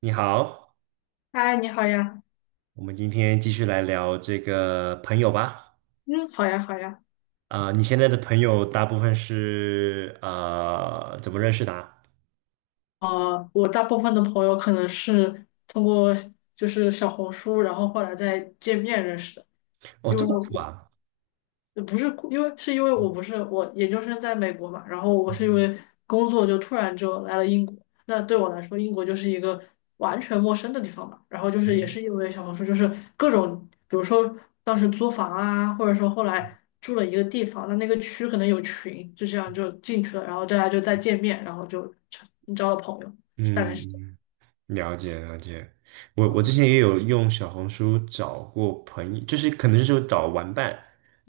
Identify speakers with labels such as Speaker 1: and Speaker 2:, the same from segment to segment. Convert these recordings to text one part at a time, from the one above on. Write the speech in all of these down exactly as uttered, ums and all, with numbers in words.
Speaker 1: 你好，
Speaker 2: 嗨，你好呀。
Speaker 1: 我们今天继续来聊这个朋友吧。
Speaker 2: 嗯，好呀，好呀。
Speaker 1: 啊、你现在的朋友大部分是呃怎么认识的啊？
Speaker 2: 呃，我大部分的朋友可能是通过就是小红书，然后后来再见面认识的，
Speaker 1: 哦，
Speaker 2: 因
Speaker 1: 这
Speaker 2: 为
Speaker 1: 么酷啊！
Speaker 2: 也不是因为是因为我不是我研究生在美国嘛，然后我是因为工作就突然就来了英国。那对我来说，英国就是一个完全陌生的地方嘛。然后就是也是因为小红书，就是各种，比如说当时租房啊，或者说后来住了一个地方，那那个区可能有群，就这样就进去了，然后大家就再见面，然后就成交了朋友，大概是这样。
Speaker 1: 嗯，了解了解。我我之
Speaker 2: 嗯
Speaker 1: 前也有用小红书找过朋友，就是可能就是找玩伴，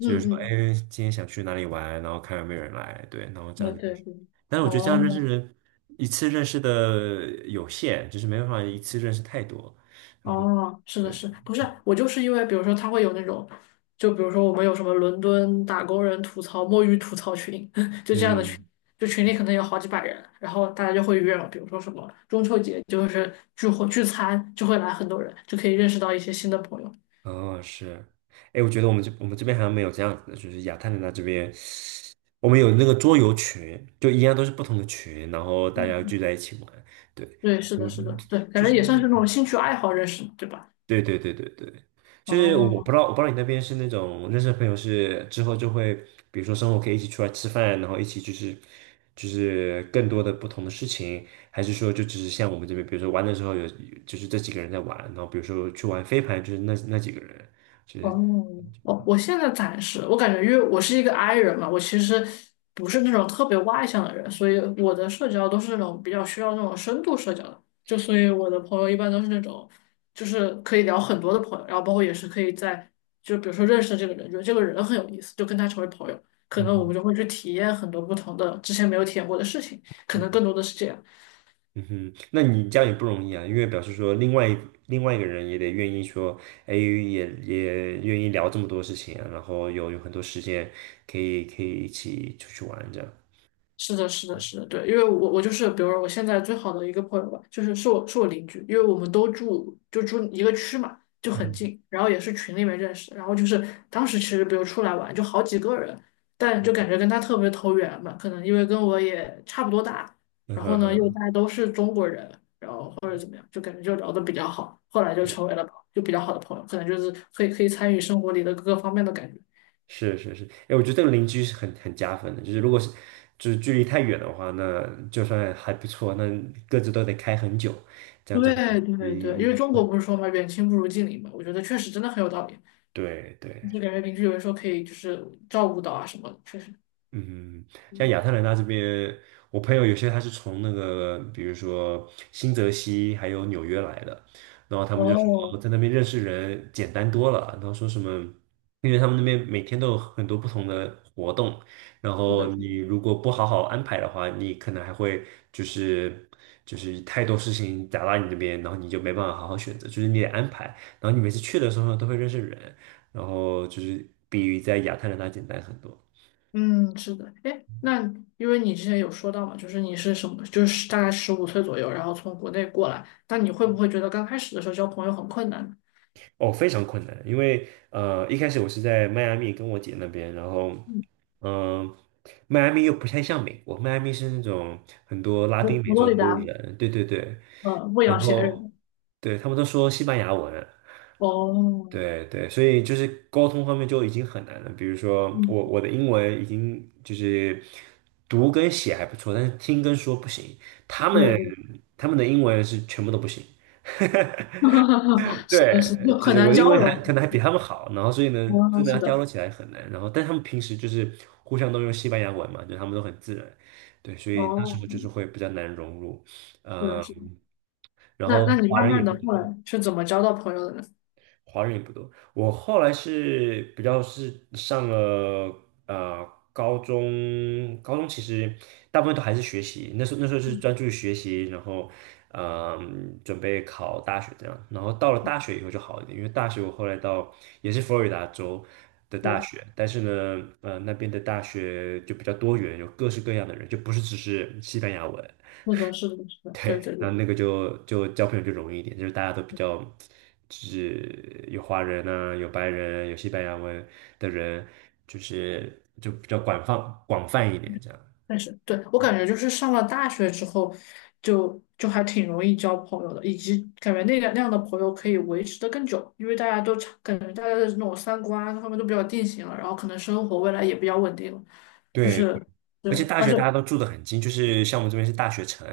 Speaker 1: 就是说，
Speaker 2: 嗯，
Speaker 1: 哎，今天想去哪里玩，然后看有没有人来，对，然后这样
Speaker 2: 对
Speaker 1: 子认
Speaker 2: 对
Speaker 1: 识。
Speaker 2: 对，
Speaker 1: 但是我觉得这样认识
Speaker 2: 哦。
Speaker 1: 人，一次认识的有限，就是没办法一次认识太多。然后，
Speaker 2: 哦，是的是，
Speaker 1: 对，
Speaker 2: 不是我就是因为，比如说他会有那种，就比如说我们有什么伦敦打工人吐槽、摸鱼吐槽群，就这样的群，
Speaker 1: 嗯。
Speaker 2: 就群里可能有好几百人，然后大家就会约，比如说什么中秋节就是聚会聚餐，就会来很多人，就可以认识到一些新的朋友。
Speaker 1: 哦，是，哎，我觉得我们这我们这边好像没有这样子的，就是亚特兰大这边，我们有那个桌游群，就一样都是不同的群，然后大家聚在一起玩，对，
Speaker 2: 对，是的，是
Speaker 1: 嗯，
Speaker 2: 的，对，感
Speaker 1: 就
Speaker 2: 觉
Speaker 1: 是，
Speaker 2: 也算是那种兴趣爱好认识，对吧？
Speaker 1: 对对对对对，就是我不
Speaker 2: 哦，
Speaker 1: 知道我不知道你那边是那种认识的朋友是之后就会，比如说生活可以一起出来吃饭，然后一起就是就是更多的不同的事情，还是说就只是像我们这边，比如说玩的时候有就是这几个人在玩，然后比如说去玩飞盘，就是那那几个人，就
Speaker 2: 哦，
Speaker 1: 是，
Speaker 2: 我我现在暂时，我感觉因为我是一个 I 人嘛，我其实不是那种特别外向的人，所以我的社交都是那种比较需要那种深度社交的，就所以我的朋友一般都是那种，就是可以聊很多的朋友，然后包括也是可以在，就比如说认识这个人，觉得这个人很有意思，就跟他成为朋友，可
Speaker 1: 嗯
Speaker 2: 能我
Speaker 1: 哼。
Speaker 2: 们就会去体验很多不同的之前没有体验过的事情，可能
Speaker 1: 嗯，
Speaker 2: 更多的是这样。
Speaker 1: 嗯哼，那你这样也不容易啊，因为表示说另外一另外一个人也得愿意说，哎，也也愿意聊这么多事情啊，然后有有很多时间可以可以一起出去玩这样。
Speaker 2: 是的，是的，是的，对，因为我我就是，比如说我现在最好的一个朋友吧，就是是我是我邻居，因为我们都住就住一个区嘛，就很近，然后也是群里面认识然后就是当时其实比如出来玩就好几个人，但就感觉跟他特别投缘嘛，可能因为跟我也差不多大，
Speaker 1: 嗯
Speaker 2: 然后呢又
Speaker 1: 哼，
Speaker 2: 大家都是中国人，然后或者怎么样，就感觉就聊得比较好，后来就
Speaker 1: 是
Speaker 2: 成为了就比较好的朋友，可能就是可以可以参与生活里的各个方面的感觉。
Speaker 1: 是是是，哎，我觉得这个邻居是很很加分的，就是如果是就是距离太远的话，那就算还不错，那各自都得开很久，这样子会，
Speaker 2: 对
Speaker 1: 也
Speaker 2: 对
Speaker 1: 也
Speaker 2: 对，因为
Speaker 1: 也
Speaker 2: 中国
Speaker 1: 会，
Speaker 2: 不是说嘛，远亲不如近邻嘛，我觉得确实真的很有道理。
Speaker 1: 对
Speaker 2: 就
Speaker 1: 对。
Speaker 2: 感觉邻居有的时候可以就是照顾到啊什么的确实。
Speaker 1: 嗯，像
Speaker 2: 嗯
Speaker 1: 亚特兰大这边，我朋友有些他是从那个，比如说新泽西还有纽约来的，然后他们就
Speaker 2: 哦，
Speaker 1: 说在那边认识人简单多了，然后说什么，因为他们那边每天都有很多不同的活动，然
Speaker 2: 是
Speaker 1: 后
Speaker 2: 的，是的，
Speaker 1: 你如果不好好安排的话，你可能还会就是就是太多事情砸到你这边，然后你就没办法好好选择，就是你得安排，然后你每次去的时候都会认识人，然后就是比在亚特兰大简单很多。
Speaker 2: 嗯，是的。哎，那因为你之前有说到嘛，就是你是什么，就是大概十五岁左右，然后从国内过来，那你会不会觉得刚开始的时候交朋友很困难呢？
Speaker 1: 哦，非常困难，因为呃，一开始我是在迈阿密跟我姐那边，然后，
Speaker 2: 嗯，
Speaker 1: 嗯、迈阿密又不太像美国，迈阿密是那种很多拉
Speaker 2: 佛
Speaker 1: 丁美
Speaker 2: 佛罗
Speaker 1: 洲
Speaker 2: 里达，
Speaker 1: 人，对对对，
Speaker 2: 呃，未
Speaker 1: 然
Speaker 2: 养闲
Speaker 1: 后
Speaker 2: 人。
Speaker 1: 对他们都说西班牙文，
Speaker 2: 哦，
Speaker 1: 对对，所以就是沟通方面就已经很难了。比如说
Speaker 2: 嗯，
Speaker 1: 我我的英文已经就是读跟写还不错，但是听跟说不行，他
Speaker 2: 对
Speaker 1: 们
Speaker 2: 对，
Speaker 1: 他们的英文是全部都不行。
Speaker 2: 是的，是
Speaker 1: 对，
Speaker 2: 的，
Speaker 1: 就
Speaker 2: 很
Speaker 1: 是我
Speaker 2: 难
Speaker 1: 的英
Speaker 2: 交
Speaker 1: 文还
Speaker 2: 流。
Speaker 1: 可能还比他们好，然后所以呢，真
Speaker 2: 哦，
Speaker 1: 的要
Speaker 2: 是
Speaker 1: 交流
Speaker 2: 的，
Speaker 1: 起来很难。然后，但他们平时就是互相都用西班牙文嘛，就他们都很自然，对，所以那时
Speaker 2: 哦，
Speaker 1: 候就是会比较难融入。
Speaker 2: 是的，
Speaker 1: 嗯，
Speaker 2: 是的。
Speaker 1: 然
Speaker 2: 那
Speaker 1: 后
Speaker 2: 那你
Speaker 1: 华
Speaker 2: 慢
Speaker 1: 人也
Speaker 2: 慢
Speaker 1: 不
Speaker 2: 的后
Speaker 1: 多，
Speaker 2: 来是怎么交到朋友的呢？
Speaker 1: 华人也不多。我后来是比较是上了呃高中，高中其实大部分都还是学习，那时候那时候是
Speaker 2: 嗯，
Speaker 1: 专注于学习，然后嗯准备考大学这样。然后到了大学以后就好一点，因为大学我后来到也是佛罗里达州的大
Speaker 2: 对，
Speaker 1: 学，但是呢，呃那边的大学就比较多元，有各式各样的人，就不是只是西班牙文。
Speaker 2: 是的，是的，是的，对
Speaker 1: 对，
Speaker 2: 对
Speaker 1: 然
Speaker 2: 对，
Speaker 1: 后那个就就交朋友就容易一点，就是大家都比较，就是有华人啊，有白人，有西班牙文的人，就是就比较广泛广泛一点这样。
Speaker 2: 但是对我
Speaker 1: 嗯，
Speaker 2: 感觉就是上了大学之后就，就还挺容易交朋友的，以及感觉那个那样的朋友可以维持的更久，因为大家都差感觉大家的那种三观各方面都比较定型了，然后可能生活未来也比较稳定了，就
Speaker 1: 对，
Speaker 2: 是对，
Speaker 1: 而且大
Speaker 2: 而
Speaker 1: 学
Speaker 2: 且
Speaker 1: 大家都住得很近，就是像我们这边是大学城，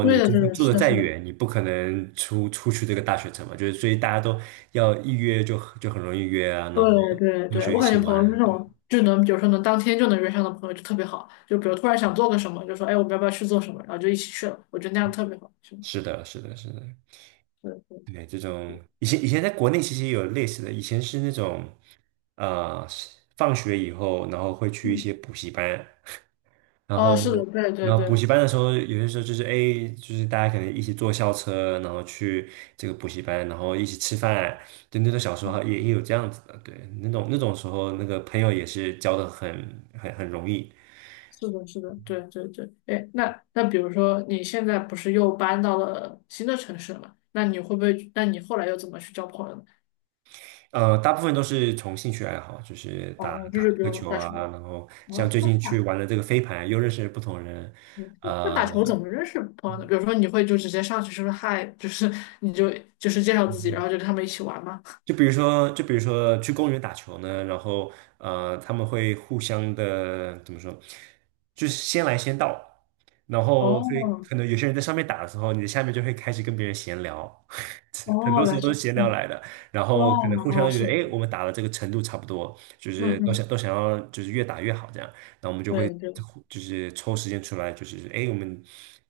Speaker 2: 对的，
Speaker 1: 就
Speaker 2: 对
Speaker 1: 算
Speaker 2: 的，
Speaker 1: 住得
Speaker 2: 是的，
Speaker 1: 再
Speaker 2: 是的，
Speaker 1: 远，你不可能出出去这个大学城嘛，就是所以大家都要一约就就很容易约啊，然后
Speaker 2: 对对
Speaker 1: 同
Speaker 2: 对，
Speaker 1: 学一
Speaker 2: 我感觉
Speaker 1: 起
Speaker 2: 朋友是
Speaker 1: 玩，
Speaker 2: 那
Speaker 1: 对，
Speaker 2: 种就能，比如说能当天就能约上的朋友就特别好，就比如突然想做个什么，就说哎，我们要不要去做什么，然后就一起去了，我觉得那样特别好。是的，
Speaker 1: 是的，是的，是的。
Speaker 2: 对对，
Speaker 1: 对，这种以前以前在国内其实也有类似的，以前是那种，呃，是放学以后，然后会去一
Speaker 2: 嗯，
Speaker 1: 些补习班，然
Speaker 2: 哦，是的，
Speaker 1: 后
Speaker 2: 对对
Speaker 1: 然后补
Speaker 2: 对，
Speaker 1: 习班的时候，有些时候就是，哎，就是大家可能一起坐校车，然后去这个补习班，然后一起吃饭，就那种小时
Speaker 2: 哦，
Speaker 1: 候也也有这样子的，对，那种那种时候那个朋友也是交的很很很容易，
Speaker 2: 是的，是的，对对对，哎，那那比如说你现在不是又搬到了新的城市了嘛？那你会不会？那你后来又怎么去交朋友呢？
Speaker 1: 呃，大部分都是从兴趣爱好，就是打
Speaker 2: 哦，就
Speaker 1: 打
Speaker 2: 是比
Speaker 1: 个
Speaker 2: 如
Speaker 1: 球
Speaker 2: 打
Speaker 1: 啊，
Speaker 2: 球。
Speaker 1: 然后像
Speaker 2: 哦
Speaker 1: 最近去玩了这个飞盘，又认识了不同人，
Speaker 2: 嗯那打
Speaker 1: 呃，
Speaker 2: 球怎么认识朋友呢？比如说，你会就直接上去说嗨，就是你就就是介绍自己，然后就跟他们一起玩吗？
Speaker 1: 就比如说，就比如说去公园打球呢，然后呃，他们会互相的怎么说，就是先来先到，然后所以
Speaker 2: 哦
Speaker 1: 可能有些人在上面打的时候，你在下面就会开始跟别人闲聊，很
Speaker 2: 哦，
Speaker 1: 多时
Speaker 2: 原来
Speaker 1: 候都
Speaker 2: 是，
Speaker 1: 是闲聊
Speaker 2: 嗯，
Speaker 1: 来的，然
Speaker 2: 哇，
Speaker 1: 后可能互
Speaker 2: 哦，
Speaker 1: 相觉
Speaker 2: 是
Speaker 1: 得，
Speaker 2: 的，
Speaker 1: 哎，我们打的这个程度差不多，就
Speaker 2: 嗯
Speaker 1: 是都想
Speaker 2: 哼，
Speaker 1: 都想要就是越打越好这样，那我们就会
Speaker 2: 对对，
Speaker 1: 就是抽时间出来，就是，哎，我们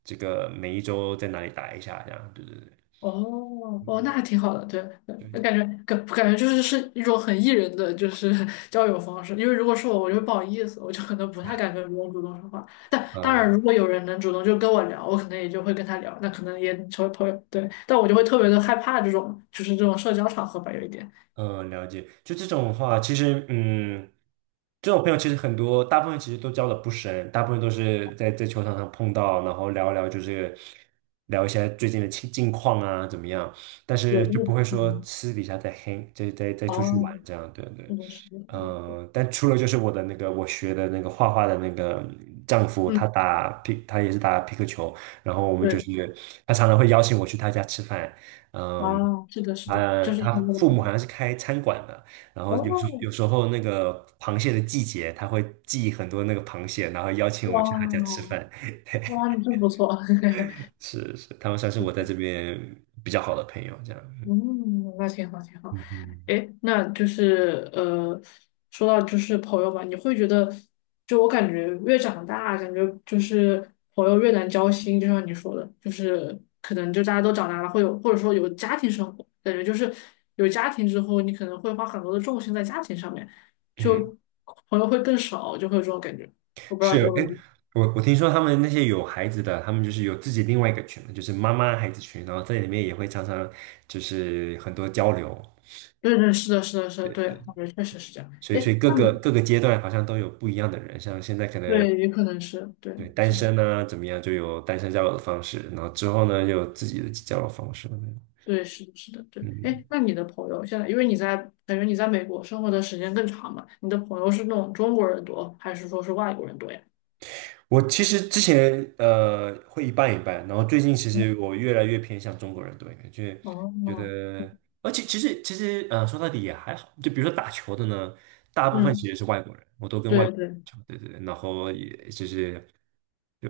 Speaker 1: 这个每一周在哪里打一下这样，对对对，
Speaker 2: 哦
Speaker 1: 嗯，
Speaker 2: 哦，那还挺好的，对
Speaker 1: 对，
Speaker 2: 对，感觉感感觉就是是一种很 E 人的就是 交友方式，因为如果是我，我就会不好意思，我就可能不太敢跟别人主动说话。但当
Speaker 1: 嗯。
Speaker 2: 然，如果有人能主动就跟我聊，我可能也就会跟他聊，那可能也成为朋友。对，但我就会特别的害怕这种就是这种社交场合吧，有一点。
Speaker 1: 嗯，了解。就这种的话，其实，嗯，这种朋友其实很多，大部分其实都交的不深，大部分都是在在球场上碰到，然后聊一聊，就是聊一下最近的近近况啊，怎么样？但
Speaker 2: 对，
Speaker 1: 是
Speaker 2: 就
Speaker 1: 就不
Speaker 2: 是
Speaker 1: 会说
Speaker 2: 嗯，
Speaker 1: 私底下再黑，a n g 再再再出去玩
Speaker 2: 哦，
Speaker 1: 这样，对对。
Speaker 2: 这种是的，是的对，
Speaker 1: 嗯、但除了就是我的那个我学的那个画画的那个丈夫，
Speaker 2: 嗯，
Speaker 1: 他打皮，他也是打皮克球，然后我们就
Speaker 2: 对，
Speaker 1: 是他常常会邀请我去他家吃饭，嗯。
Speaker 2: 啊，是的，是的，
Speaker 1: 呃，
Speaker 2: 就是
Speaker 1: 他
Speaker 2: 很有
Speaker 1: 父
Speaker 2: 可
Speaker 1: 母好
Speaker 2: 能。
Speaker 1: 像是开餐馆的，然后有时候
Speaker 2: 哦，
Speaker 1: 有时候那个螃蟹的季节，他会寄很多那个螃蟹，然后邀请我
Speaker 2: 哇
Speaker 1: 去他家吃
Speaker 2: 哦
Speaker 1: 饭。
Speaker 2: 哇，你真不错。
Speaker 1: 是是，他们算是我在这边比较好的朋友，这样。
Speaker 2: 嗯，那挺好，挺好。
Speaker 1: 嗯嗯
Speaker 2: 诶，那就是呃，说到就是朋友吧，你会觉得，就我感觉越长大，感觉就是朋友越难交心，就像你说的，就是可能就大家都长大了，会有或者说有家庭生活，感觉就是有家庭之后，你可能会花很多的重心在家庭上面，
Speaker 1: 嗯，
Speaker 2: 就朋友会更少，就会有这种感觉。我不知道你
Speaker 1: 是，
Speaker 2: 有没
Speaker 1: 哎，
Speaker 2: 有？
Speaker 1: 我我听说他们那些有孩子的，他们就是有自己另外一个群，就是妈妈孩子群，然后在里面也会常常就是很多交流，
Speaker 2: 对对，是的，是的，是的，对，我觉得确实是这样。
Speaker 1: 所以所以
Speaker 2: 诶，
Speaker 1: 各
Speaker 2: 那
Speaker 1: 个
Speaker 2: 你
Speaker 1: 各个阶段好像都有不一样的人，像现在可能，
Speaker 2: 对，也可能是对，
Speaker 1: 对，单
Speaker 2: 是的。
Speaker 1: 身呢、怎么样，就有单身交友的方式，然后之后呢，又有自己的交友方式了。
Speaker 2: 对，是的，是的，对。
Speaker 1: 嗯，
Speaker 2: 哎，那你的朋友现在，因为你在感觉你在美国生活的时间更长嘛，你的朋友是那种中国人多，还是说是外国人多呀？
Speaker 1: 我其实之前呃会一半一半，然后最近其实我越来越偏向中国人多一点，就是
Speaker 2: 哦，
Speaker 1: 觉得，而且其实其实呃说到底也还好，就比如说打球的呢，大部分
Speaker 2: 嗯，
Speaker 1: 其实是外国人，我都跟外
Speaker 2: 对
Speaker 1: 国人
Speaker 2: 对，
Speaker 1: 打球，对对对，然后也就是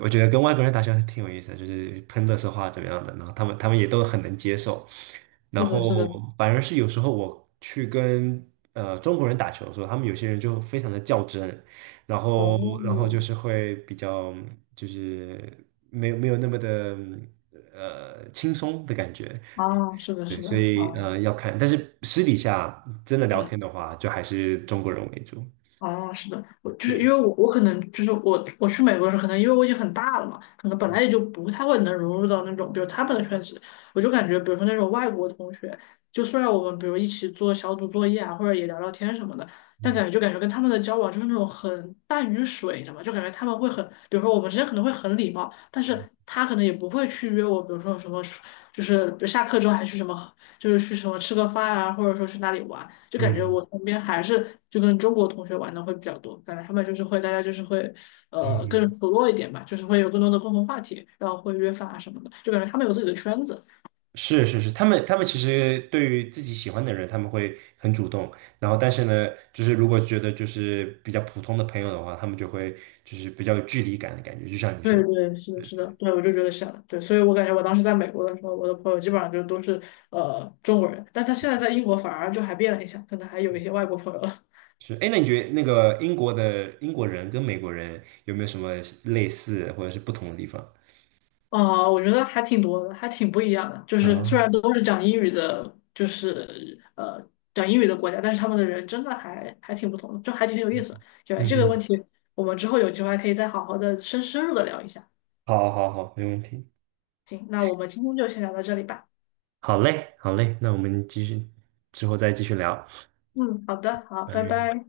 Speaker 1: 我觉得跟外国人打球还挺有意思的，就是喷的是话怎么样的，然后他们他们也都很能接受，然
Speaker 2: 是
Speaker 1: 后
Speaker 2: 的，是的，
Speaker 1: 反而是有时候我去跟呃中国人打球的时候，他们有些人就非常的较真，然后然后就
Speaker 2: 哦，
Speaker 1: 是会比较，就是没有没有那么的呃轻松的感觉，
Speaker 2: 啊，是的，
Speaker 1: 对，
Speaker 2: 是的，
Speaker 1: 所以
Speaker 2: 啊，
Speaker 1: 呃要看，但是私底下真的聊
Speaker 2: 嗯。
Speaker 1: 天的话，就还是中国人为主，
Speaker 2: 哦，是的，我就是因
Speaker 1: 对，
Speaker 2: 为我我可能就是我我去美国的时候，可能因为我已经很大了嘛，可能本来也就不太会能融入到那种比如他们的圈子，我就感觉比如说那种外国同学，就虽然我们比如一起做小组作业啊，或者也聊聊天什么的，但
Speaker 1: 嗯
Speaker 2: 感觉就感觉跟他们的交往就是那种很淡于水，你知道吗？就感觉他们会很，比如说我们之间可能会很礼貌，但是他可能也不会去约我，比如说什么就是比如下课之后还去什么。就是去什么吃个饭啊，或者说去哪里玩，就
Speaker 1: 嗯
Speaker 2: 感觉我
Speaker 1: 嗯。
Speaker 2: 身边还是就跟中国同学玩的会比较多，感觉他们就是会大家就是会呃更
Speaker 1: 嗯，
Speaker 2: 熟络一点吧，就是会有更多的共同话题，然后会约饭啊什么的，就感觉他们有自己的圈子。
Speaker 1: 是是是，他们他们其实对于自己喜欢的人，他们会很主动。然后，但是呢，就是如果觉得就是比较普通的朋友的话，他们就会就是比较有距离感的感觉，就像你
Speaker 2: 对
Speaker 1: 说的。
Speaker 2: 对，是的，是的，对，我就觉得是的，对，所以我感觉我当时在美国的时候，我的朋友基本上就都是呃中国人，但他现在在英国反而就还变了一下，可能还有一些外国朋友了。
Speaker 1: 是，哎，那你觉得那个英国的英国人跟美国人有没有什么类似或者是不同的地方？
Speaker 2: 啊，我觉得还挺多的，还挺不一样的。就是虽
Speaker 1: 啊，
Speaker 2: 然都是讲英语的，就是呃讲英语的国家，但是他们的人真的还还挺不同的，就还挺有意思。对，
Speaker 1: 嗯
Speaker 2: 这个问
Speaker 1: 哼，
Speaker 2: 题我们之后有机会还可以再好好的深深入的聊一下。
Speaker 1: 好，好，好，没问题，
Speaker 2: 行，那我们今天就先聊到这里吧。
Speaker 1: 好嘞，好嘞，那我们继续，之后再继续聊，
Speaker 2: 嗯，好的，好，拜
Speaker 1: 拜。
Speaker 2: 拜。